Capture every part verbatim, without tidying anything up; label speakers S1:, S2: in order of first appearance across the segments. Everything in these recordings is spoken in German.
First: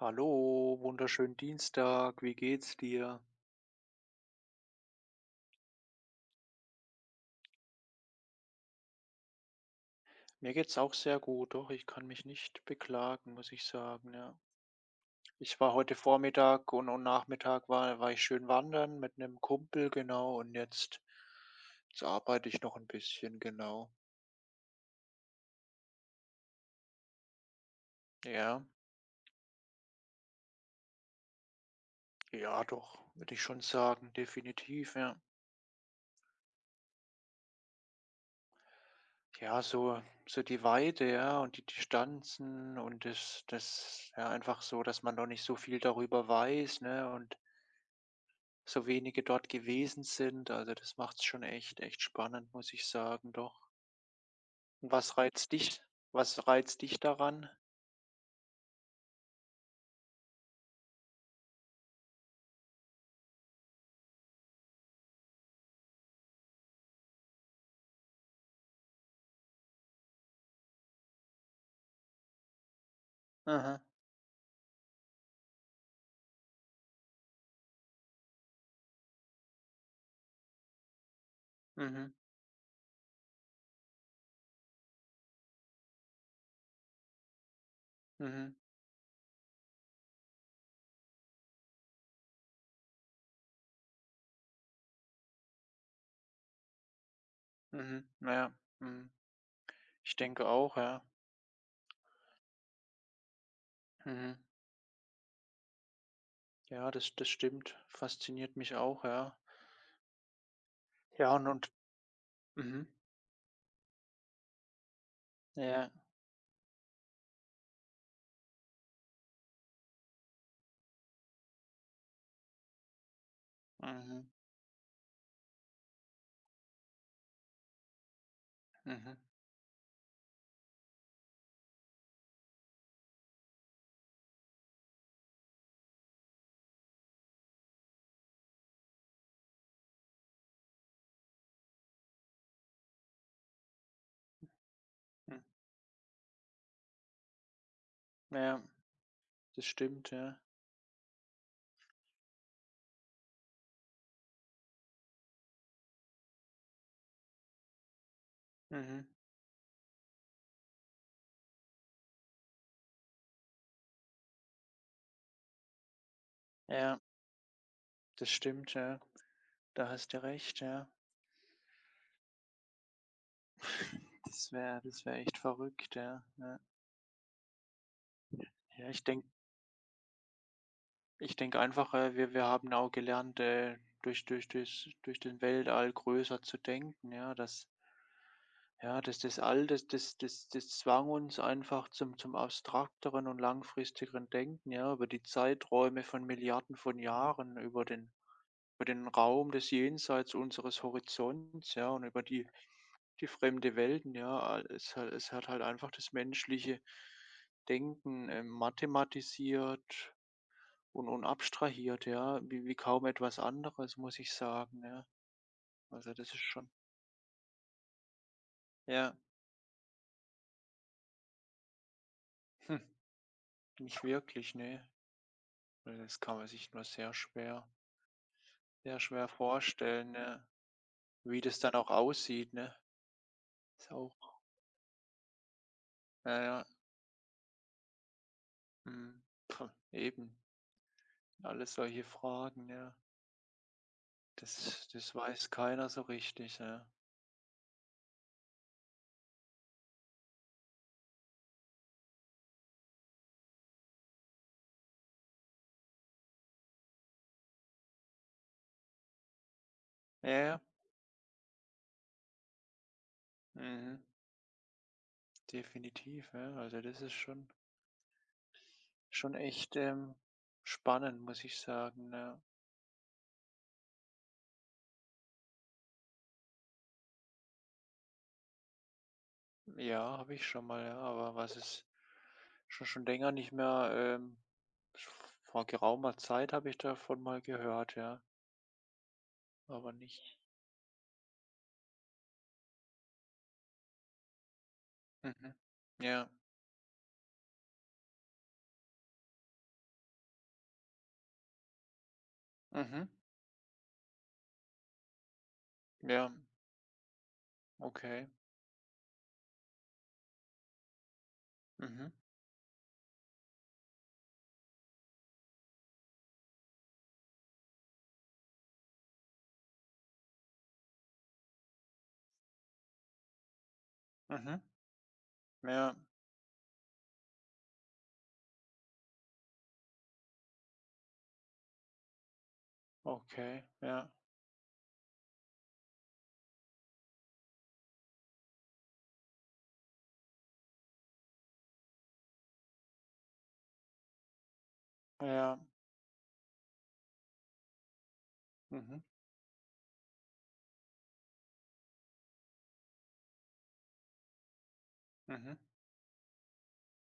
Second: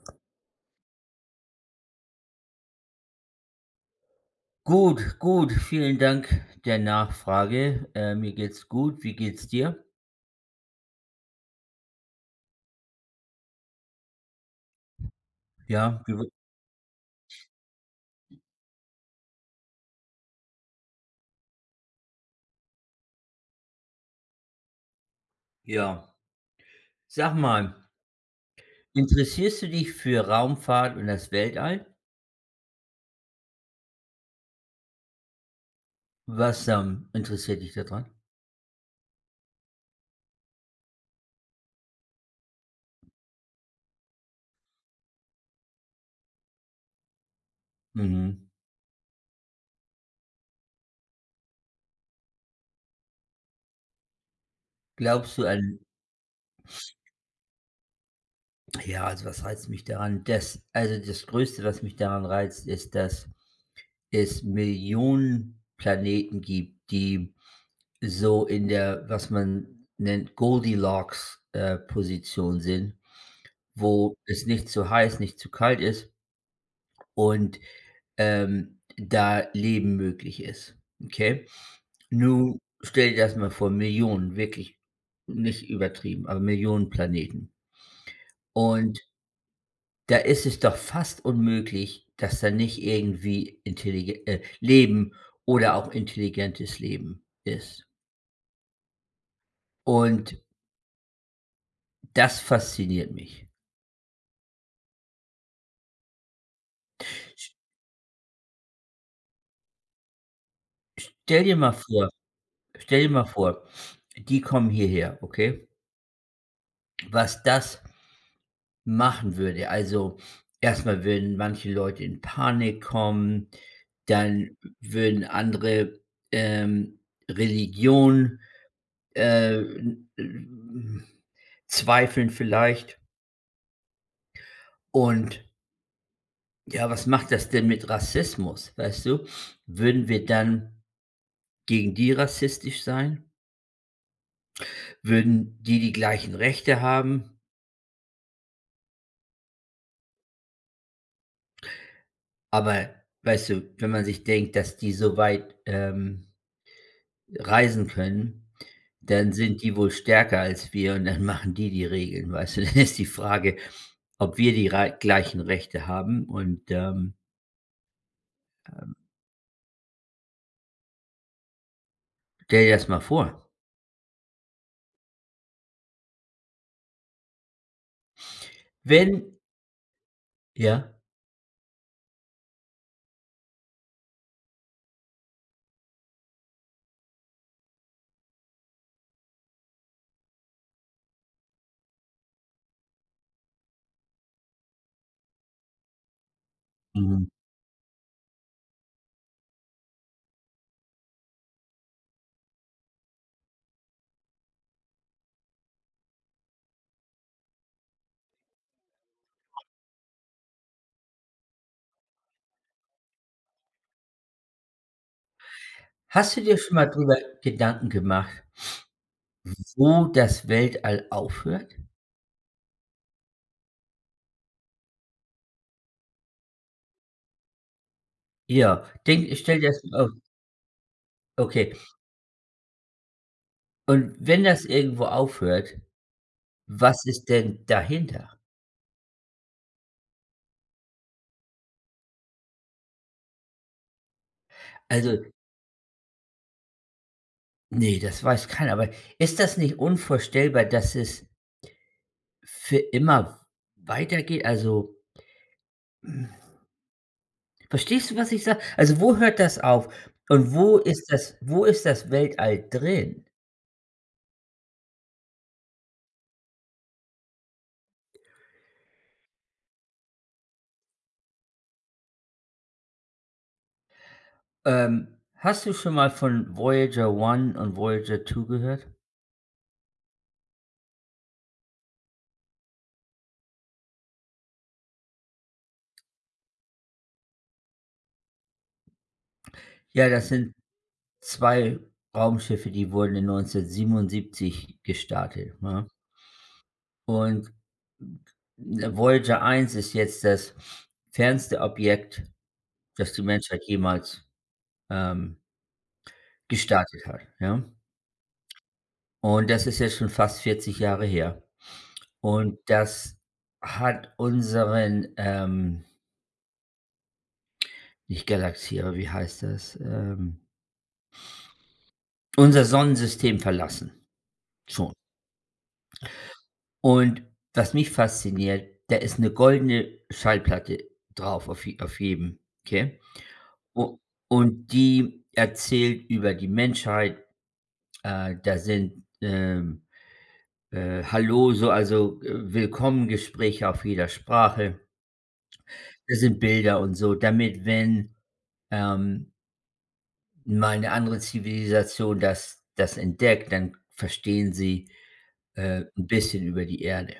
S1: Hallo, wunderschönen Dienstag. Wie geht's dir?
S2: Gut, gut, vielen Dank der Nachfrage. Äh, mir geht's gut. Wie geht's dir?
S1: Mir geht's auch sehr gut. Doch, ich kann mich nicht beklagen, muss ich sagen, ja. Ich war heute
S2: Ja, wie wi-
S1: Vormittag und, und Nachmittag war, war ich schön wandern mit einem Kumpel, genau. Und jetzt jetzt arbeite ich noch ein bisschen, genau.
S2: ja. Sag mal,
S1: Ja,
S2: interessierst du dich für Raumfahrt und das Weltall?
S1: ja, doch, würde ich schon sagen, definitiv, ja.
S2: Was, ähm, interessiert dich daran?
S1: Ja, so so die Weite, ja, und die Distanzen und das das ja, einfach so, dass man noch nicht so viel darüber weiß, ne? Und
S2: Mhm.
S1: so wenige dort gewesen sind. Also, das macht's schon echt echt spannend, muss ich sagen, doch. Und was
S2: Glaubst du
S1: reizt
S2: an
S1: dich? Was reizt dich daran?
S2: Ja, also was reizt mich daran? Das Also das Größte, was mich daran reizt, ist, dass es Millionen Planeten gibt, die so in der, was man nennt, Goldilocks, äh, Position sind.
S1: Mhm,
S2: Wo es nicht zu heiß, nicht zu kalt ist und, ähm, da Leben möglich ist, okay?
S1: mhm,
S2: Nun stell dir das mal vor, Millionen, wirklich nicht übertrieben, aber Millionen Planeten.
S1: mhm,
S2: Und da ist es doch fast unmöglich, dass da nicht irgendwie intellige äh, Leben oder auch intelligentes Leben ist.
S1: mhm, ja, mhm. Ich
S2: Und
S1: denke auch, ja.
S2: das fasziniert mich.
S1: Mhm. Ja, das das stimmt. Fasziniert mich auch, ja. Ja,
S2: Stell
S1: und
S2: dir
S1: und
S2: mal vor
S1: mhm,
S2: Stell dir mal vor, die kommen hierher, okay?
S1: ja,
S2: Was das machen würde. Also, erstmal würden manche Leute in Panik kommen,
S1: mhm,
S2: dann würden andere, ähm, Religion,
S1: mhm,
S2: äh, n- n- zweifeln vielleicht. Und ja, was macht das denn mit Rassismus, weißt du? Würden wir dann gegen die rassistisch sein?
S1: hm,
S2: Würden die die gleichen Rechte haben?
S1: ja, das stimmt, ja.
S2: Aber weißt du, wenn man sich denkt, dass die so weit, ähm reisen können,
S1: Mhm,
S2: dann sind die wohl stärker als wir und dann machen die die Regeln, weißt du? Dann ist die Frage, ob wir die rei gleichen Rechte haben und,
S1: ja,
S2: ähm,
S1: das stimmt,
S2: ähm,
S1: ja. Da hast du recht, ja.
S2: stell dir das mal vor.
S1: Das wäre das wäre echt verrückt, ja, ja. Ja, ich denke.
S2: Wenn Ja?
S1: Ich denke einfach, äh, wir wir haben auch gelernt, äh, durch durch durchs durch den Weltall größer zu denken, ja, dass ja, dass das All, das das das das zwang uns einfach zum zum abstrakteren und langfristigeren Denken, ja, über die Zeiträume von Milliarden von
S2: Mhm.
S1: Jahren, über den über den Raum des Jenseits unseres Horizonts, ja, und über die die fremde Welten, ja. Al es hat es hat halt einfach das menschliche Denken, ähm, mathematisiert und und abstrahiert, ja, wie wie kaum etwas anderes, muss ich sagen, ne? Also, das
S2: Hast
S1: ist
S2: du dir
S1: schon
S2: schon mal drüber Gedanken gemacht,
S1: ja,
S2: wo das Weltall aufhört?
S1: hm, nicht wirklich, ne? Weil das kann man sich nur sehr schwer
S2: Ja,
S1: sehr schwer
S2: denk stell dir das, oh,
S1: vorstellen, ne? Wie das
S2: okay.
S1: dann auch aussieht, ne? Ist auch
S2: Und wenn das irgendwo aufhört,
S1: naja ja,
S2: was ist denn dahinter?
S1: mhm, eben, alles solche Fragen, ja. Das das
S2: Also,
S1: weiß keiner so richtig, ja.
S2: nee, das weiß keiner, aber ist das nicht unvorstellbar, dass es Für immer weitergeht? Also, verstehst du, was ich sage? Also, wo hört das auf?
S1: Ja,
S2: Und
S1: ja,
S2: wo ist das wo ist das Weltall drin?
S1: mhm, definitiv, ja. Also, das ist schon schon echt, ähm, spannend, muss ich sagen, ja.
S2: Ähm, Hast du schon mal von Voyager eins und Voyager zwei gehört?
S1: Ja, habe ich schon mal, ja, aber was ist schon schon länger nicht mehr, ähm, vor geraumer Zeit habe ich davon mal gehört, ja, aber
S2: Ja, das
S1: nicht
S2: sind zwei Raumschiffe, die wurden in neunzehnhundertsiebenundsiebzig
S1: mhm.
S2: gestartet, ne?
S1: Ja.
S2: Und Voyager eins ist jetzt das fernste Objekt,
S1: Mhm.
S2: das die Menschheit jemals, ähm,
S1: Ja,
S2: gestartet hat, ja?
S1: okay.
S2: Und das ist jetzt schon fast vierzig Jahre her.
S1: Mhm.
S2: Und das hat unseren, ähm nicht Galaxie, aber wie heißt das, Ähm, unser Sonnensystem verlassen,
S1: Mhm.
S2: schon.
S1: Ja,
S2: Und was mich fasziniert, da ist eine goldene Schallplatte drauf, auf je auf jedem, okay?
S1: okay.
S2: U
S1: Ja.
S2: und die erzählt über die Menschheit. Äh, da sind, ähm, äh, Hallo, so, also, äh, Willkommengespräche auf jeder Sprache.
S1: Ja.
S2: Das sind Bilder und so, damit, wenn,
S1: Mhm.
S2: ähm, mal eine andere Zivilisation das das entdeckt, dann verstehen sie,
S1: Mhm.
S2: äh, 'n bisschen über die Erde,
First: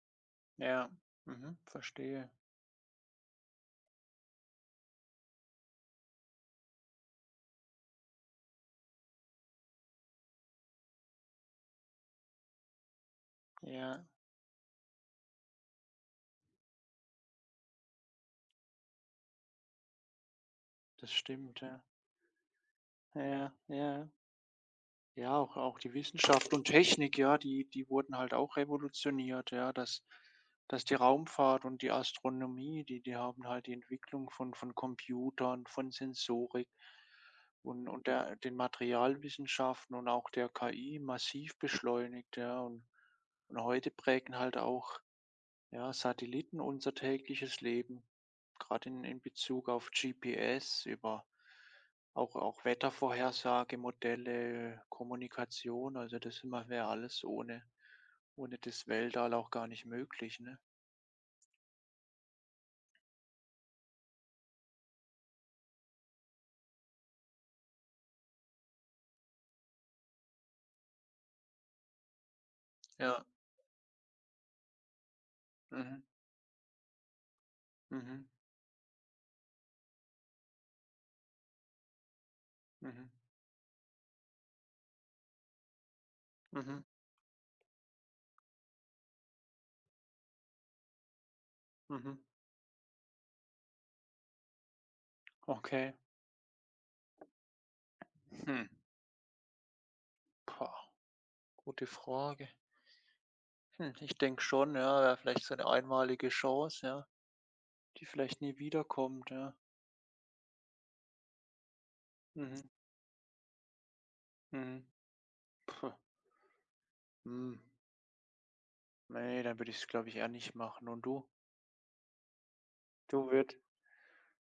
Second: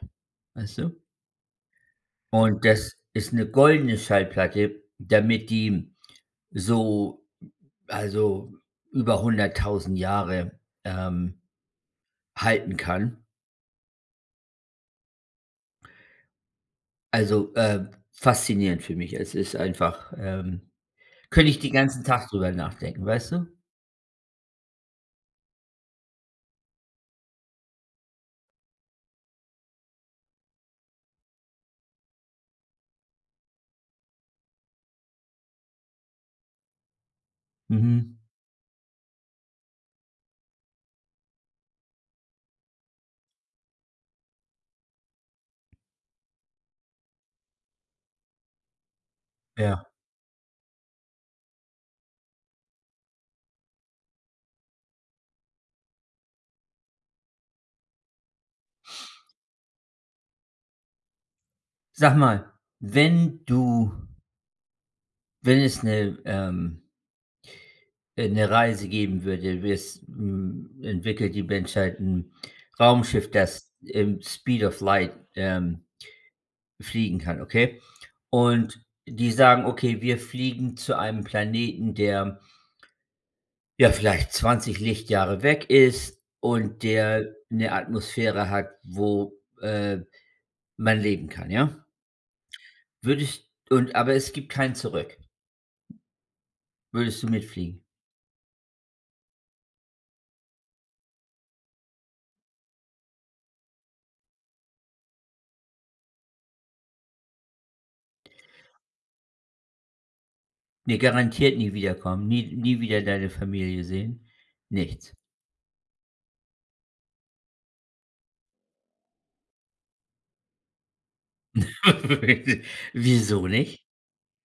S2: weißt
S1: Ja.
S2: du?
S1: Mhm. Verstehe.
S2: Und das ist eine goldene Schallplatte, damit die so, also, über hunderttausend Jahre, ähm, halten kann.
S1: Ja,
S2: Also, äh, faszinierend für mich. Es ist einfach, ähm
S1: das
S2: könnte ich
S1: stimmt,
S2: den
S1: ja.
S2: ganzen Tag drüber nachdenken, weißt du?
S1: Ja, ja. Ja, auch auch die Wissenschaft und Technik, ja, die die wurden halt auch revolutioniert, ja, dass dass die Raumfahrt und die Astronomie, die die haben halt die Entwicklung von von Computern, von Sensorik und und
S2: Mhm,
S1: der den Materialwissenschaften und auch der K I massiv beschleunigt, ja. Und und heute prägen halt auch ja, Satelliten, unser tägliches Leben, gerade in, in Bezug
S2: ja.
S1: auf G P S, über auch, auch Wettervorhersagemodelle Kommunikation, also das immer wäre alles ohne, ohne das Weltall auch gar nicht möglich, ne?
S2: Sag mal, wenn du wenn es eine ähm äh, 'ne Reise geben würde, wir's, hm, entwickelt die Menschheit ein
S1: Ja.
S2: Raumschiff, das im Speed of Light, ähm,
S1: Mhm.
S2: fliegen kann, okay?
S1: Mhm.
S2: Und die sagen: „Okay, wir fliegen zu einem Planeten, der,
S1: Mhm.
S2: ja, vielleicht zwanzig Lichtjahre weg ist und
S1: Mhm.
S2: der eine Atmosphäre hat, wo, äh, man leben kann", ja?
S1: Mhm.
S2: Würdest und Aber es gibt kein Zurück.
S1: Okay.
S2: Würdest du mitfliegen?
S1: Hm. Pah, gute Frage. Hm, ich denke schon, ja, wäre vielleicht so eine einmalige Chance, ja, die vielleicht nie wiederkommt, ja.
S2: Ne, garantiert nie wiederkommen, nie
S1: Mhm.
S2: nie wieder deine Familie sehen,
S1: Mhm.
S2: nichts.
S1: Puh. Hm. Ne, dann würde ich es, glaube ich, eher nicht machen. Und du? Du
S2: Wieso
S1: würd.
S2: nicht?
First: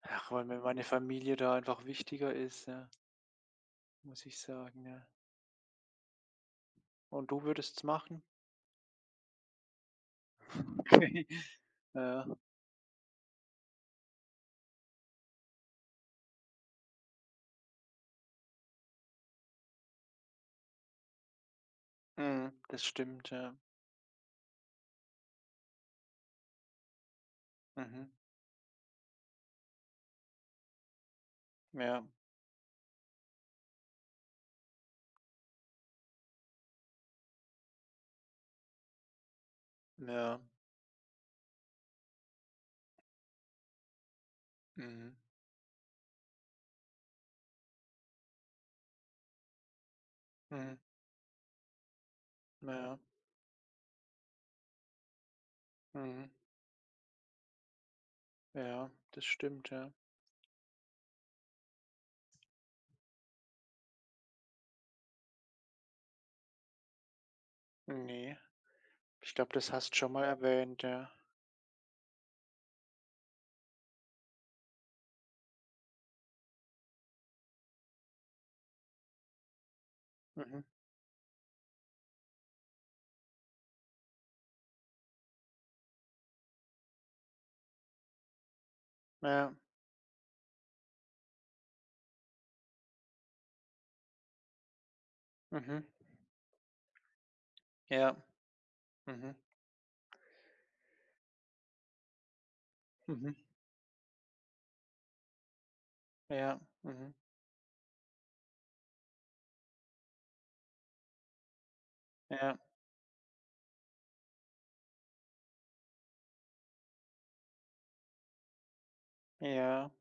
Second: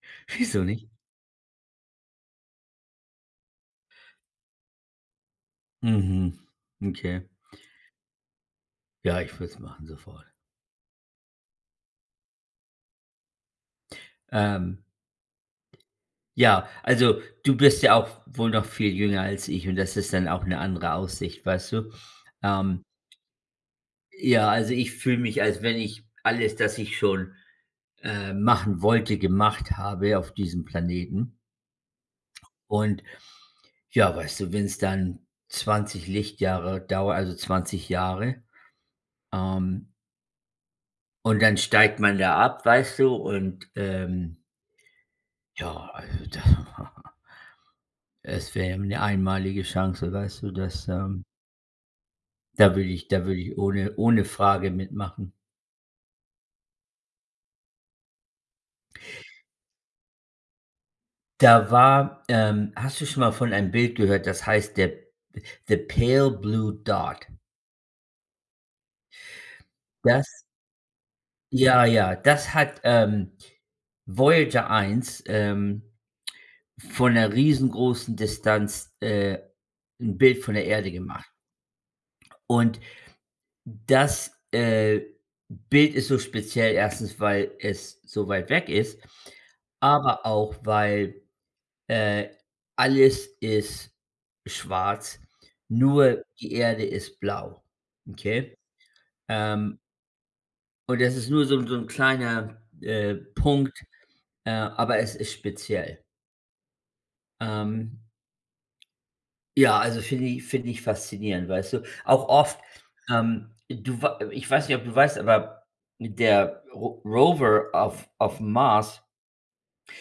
S1: Ach, weil mir
S2: Wieso
S1: meine
S2: nicht?
S1: Familie da einfach wichtiger ist, ja, muss ich sagen, ja.
S2: Mhm, okay.
S1: Und du würdest es machen?
S2: Ja, ich würde es machen sofort.
S1: Ja,
S2: Ähm, ja, also, du bist ja auch wohl noch viel jünger als ich und das ist dann auch eine andere Aussicht, weißt du?
S1: mhm,
S2: Ähm,
S1: das stimmt, ja.
S2: ja, also, ich fühle mich, als wenn ich alles, das ich schon,
S1: Mhm.
S2: äh, machen wollte, gemacht habe auf diesem Planeten.
S1: Ja,
S2: Und ja, weißt du, wenn es dann zwanzig Lichtjahre dauert, also zwanzig Jahre, ähm,
S1: ja,
S2: und dann steigt man da ab, weißt du, und, ähm,
S1: mhm,
S2: ja, also das, es wäre eine einmalige Chance, weißt du,
S1: mhm,
S2: dass ähm da würde
S1: ja,
S2: ich da würde ich ohne ohne Frage mitmachen.
S1: mhm, ja, das stimmt, ja.
S2: Da war ähm, Hast du schon mal von einem Bild gehört, das heißt der The Pale Blue Dot?
S1: Ne, ich glaube, das hast du schon mal
S2: Das
S1: erwähnt, ja.
S2: Ja, ja, das hat, ähm, Voyager eins, ähm von 'ner riesengroßen Distanz, äh, 'n Bild von
S1: Mhm,
S2: der Erde gemacht. Und das, äh, Bild ist so speziell, erstens weil es so weit weg ist,
S1: ja,
S2: aber auch, weil, äh, alles ist schwarz,
S1: mhm,
S2: nur die Erde ist blau,
S1: ja,
S2: okay?
S1: mhm,
S2: Ähm, und das ist nur so so ein kleiner, äh,
S1: mhm,
S2: Punkt, äh, aber es ist speziell.
S1: ja, mhm,
S2: Ähm Ja, also finde ich finde ich faszinierend, weißt du? Auch
S1: ja,
S2: oft, ähm, du wei ich weiß nicht, ob du weißt, aber der Ro Rover auf auf'm Mars,
S1: ja,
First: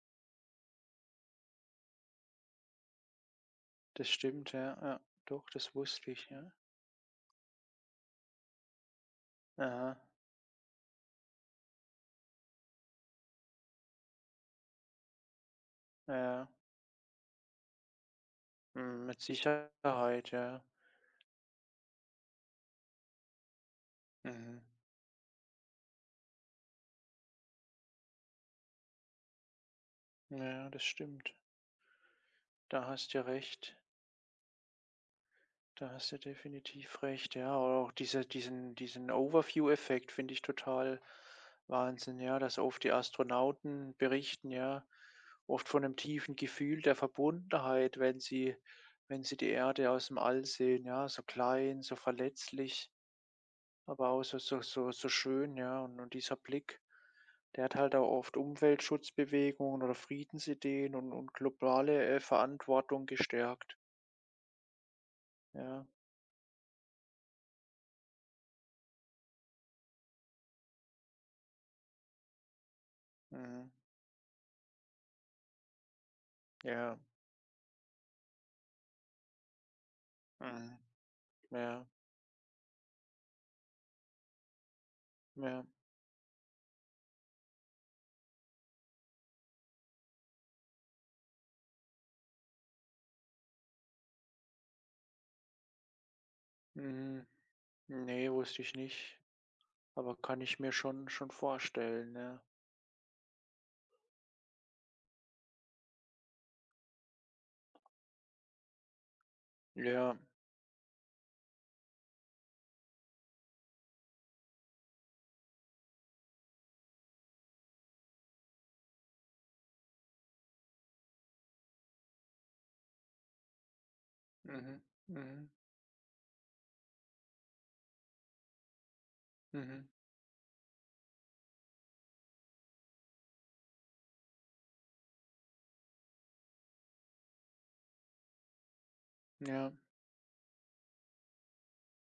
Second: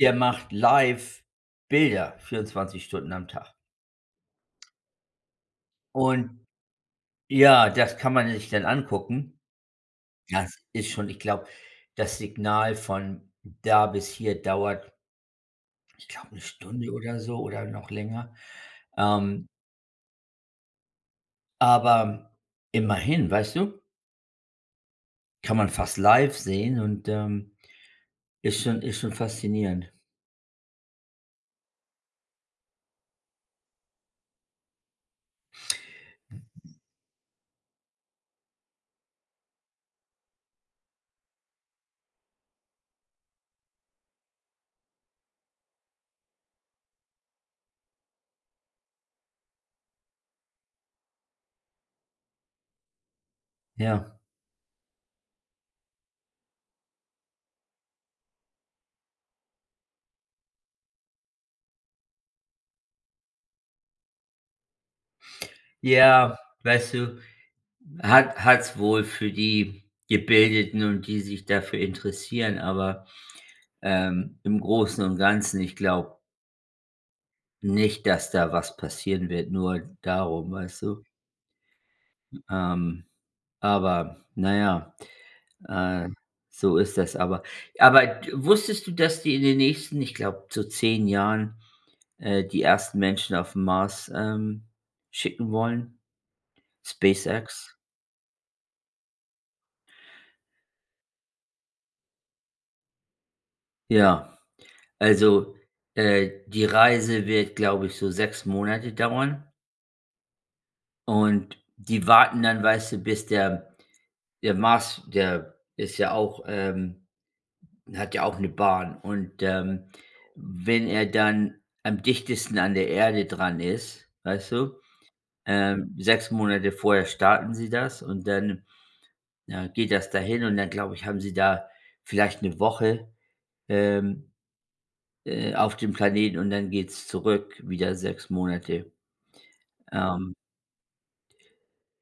S2: der macht live Bilder vierundzwanzig Stunden am Tag.
S1: das stimmt, ja, ja. Doch, das wusste ich, ja.
S2: Und ja, das kann man sich dann angucken.
S1: Aha,
S2: Das ist schon, ich glaube, das Signal von da bis hier dauert, ich glaube, eine
S1: ja,
S2: Stunde oder so oder noch länger.
S1: mhm, mit
S2: Ähm,
S1: Sicherheit, ja.
S2: aber immerhin, weißt du?
S1: Mhm.
S2: Kann man fast live sehen und, ähm ist schon ist schon faszinierend.
S1: Ja, das stimmt. Da hast du ja recht. Da hast du definitiv recht, ja. Oder auch diese, diesen, diesen Overview-Effekt finde ich total Wahnsinn, ja, dass oft die Astronauten berichten, ja, oft von einem tiefen Gefühl der Verbundenheit, wenn sie, wenn sie die Erde aus dem All sehen, ja, so klein, so verletzlich. Aber
S2: Ja.
S1: auch so so so so schön, ja, und und dieser Blick, der hat halt auch oft Umweltschutzbewegungen oder Friedensideen und und globale, äh, Verantwortung gestärkt. Ja,
S2: Ja, weißt du, hat hat's wohl für die Gebildeten und die sich dafür interessieren, aber,
S1: mhm,
S2: ähm, im Großen und Ganzen, ich glaube
S1: ja,
S2: nicht, dass da was passieren wird, nur darum,
S1: mhm,
S2: weißt du?
S1: ja,
S2: Ähm, aber na ja,
S1: ja,
S2: äh, so ist das aber. Aber d wusstest du, dass die in den nächsten, ich glaube, so zehn Jahren, äh, die ersten Menschen auf'n Mars, ähm, schicken wollen?
S1: mhm.
S2: SpaceX?
S1: Ne, wusste ich nicht, aber kann ich mir schon schon vorstellen, ja.
S2: Ja, also, äh, die Reise wird, glaube ich, so sechs Monate dauern
S1: Ja,
S2: und die warten dann, weißt du, bis der der Mars, der ist ja auch, ähm hat ja auch eine Bahn und, ähm, wenn er dann am dichtesten an der Erde dran ist, weißt du,
S1: mhm, mhm,
S2: ähm, sechs Monate vorher starten sie das und dann, ja,
S1: mhm.
S2: geht das dahin und dann, glaube ich, haben sie da vielleicht eine Woche, ähm Äh, auf dem Planeten und dann geht's zurück, wieder sechs Monate.
S1: Ja,
S2: Ähm,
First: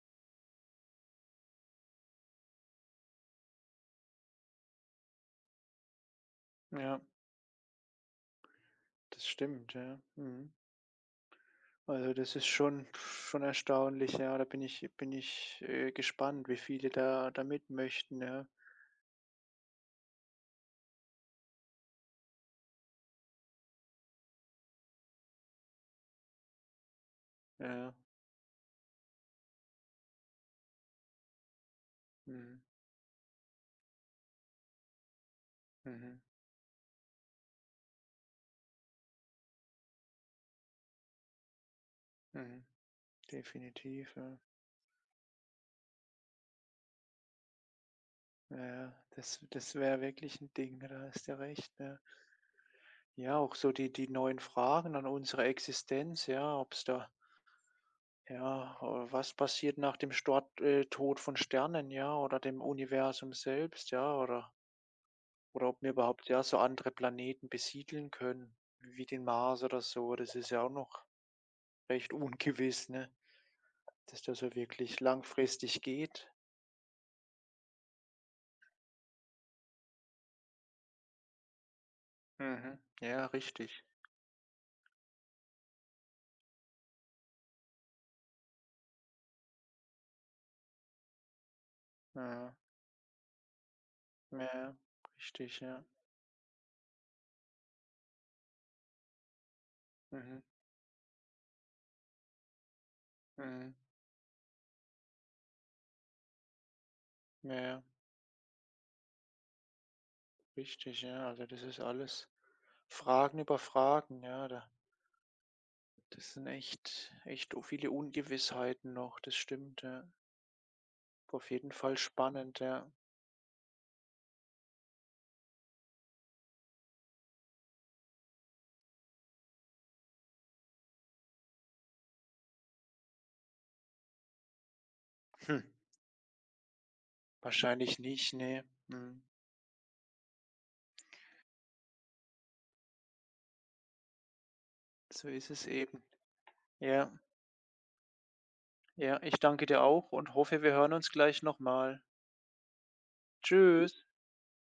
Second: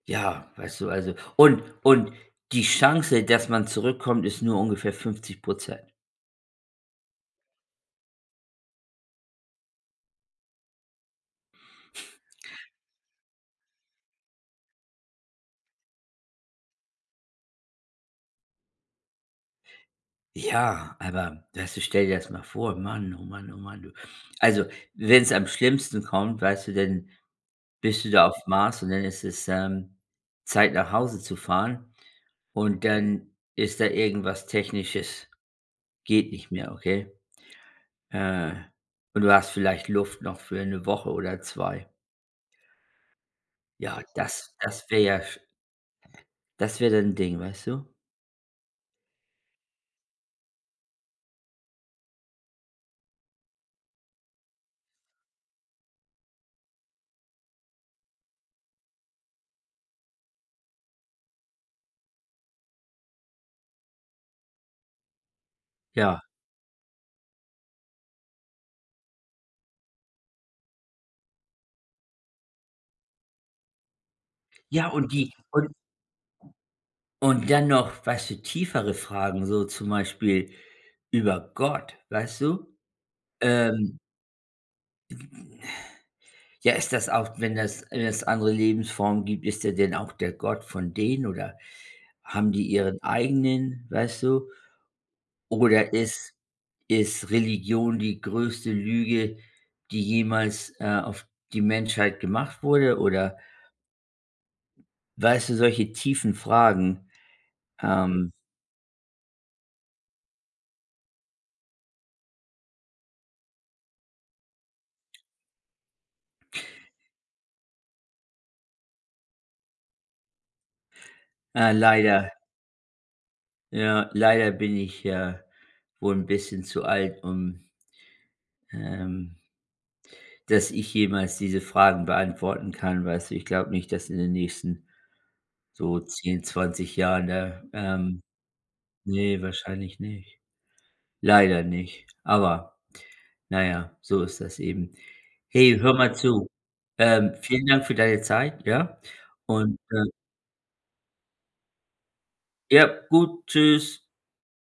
S2: ja, weißt du, also und und die Chance, dass man zurückkommt, ist nur ungefähr fünfzig.
S1: ja, das stimmt, ja, mhm. Also, das ist schon schon erstaunlich, ja. Da bin ich bin ich, äh, gespannt, wie viele da da mit möchten, ja.
S2: Ja, aber weißt du, stell dir das mal vor, Mann, oh Mann, oh Mann, du. Also, wenn es am schlimmsten kommt, weißt du, dann
S1: Ja,
S2: bist du da auf Mars und dann ist es, ähm, Zeit, nach Hause zu fahren,
S1: mhm,
S2: und dann ist da irgendwas Technisches,
S1: mhm,
S2: geht nicht mehr, okay? Äh, und du hast vielleicht Luft noch für eine Woche oder zwei.
S1: mhm,
S2: Ja,
S1: definitiv, ja.
S2: das das wäre ja sch das wäre dann 'n Ding, weißt du?
S1: Ja, ja, das das wäre wirklich ein Ding, ne? Da hast du ja recht, ja. Ja, auch so die die neuen Fragen an unsere Existenz, ja, ob es da ja, äh, was passiert nach dem Stort äh, Tod von Sternen, ja, oder dem Universum selbst, ja, oder Oder ob wir
S2: Ja.
S1: überhaupt, ja, so andere Planeten besiedeln können, wie den Mars oder so. Das ist ja auch noch recht ungewiss, ne? Dass das so
S2: Ja,
S1: wirklich
S2: und die und
S1: langfristig geht.
S2: und dann noch, weißt du, tiefere Fragen, so zum Beispiel über Gott, weißt du?
S1: Mhm. Ja, richtig.
S2: Ähm, ja, ist das auch, wenn das wenn es andere Lebensformen gibt, ist der denn auch der Gott von denen oder haben
S1: Ja,
S2: die ihren eigenen, weißt du?
S1: ja, richtig, ja.
S2: Oder ist ist Religion die größte Lüge, die
S1: Mhm.
S2: jemals, äh, auf die Menschheit gemacht wurde? Oder
S1: Mhm.
S2: weißt du, solche tiefen Fragen. Mhm.
S1: Ja,
S2: Ähm,
S1: richtig, ja. Also das ist alles Fragen über Fragen, ja. Da, das sind echt, echt o- viele Ungewissheiten noch, das stimmt, ja. Auf jeden
S2: äh,
S1: Fall
S2: leider,
S1: spannend, ja.
S2: ja, leider bin ich, äh, wohl ein bisschen zu alt, um, ähm dass ich jemals diese Fragen beantworten kann, weißt du? Ich glaube nicht, dass in den nächsten
S1: Hm.
S2: so zehn, zwanzig Jahren da,
S1: Wahrscheinlich
S2: ähm,
S1: nicht, nee. Hm.
S2: ne, wahrscheinlich nicht. Leider nicht. Aber, na ja, so ist das eben.
S1: So ist es
S2: Hey, hör
S1: eben.
S2: mal zu.
S1: Ja,
S2: Ähm, vielen Dank für deine Zeit, ja?
S1: ja, ich danke
S2: Und,
S1: dir
S2: äh
S1: auch und hoffe, wir hören uns gleich nochmal.
S2: ja, gut, tschüss.
S1: Tschüss.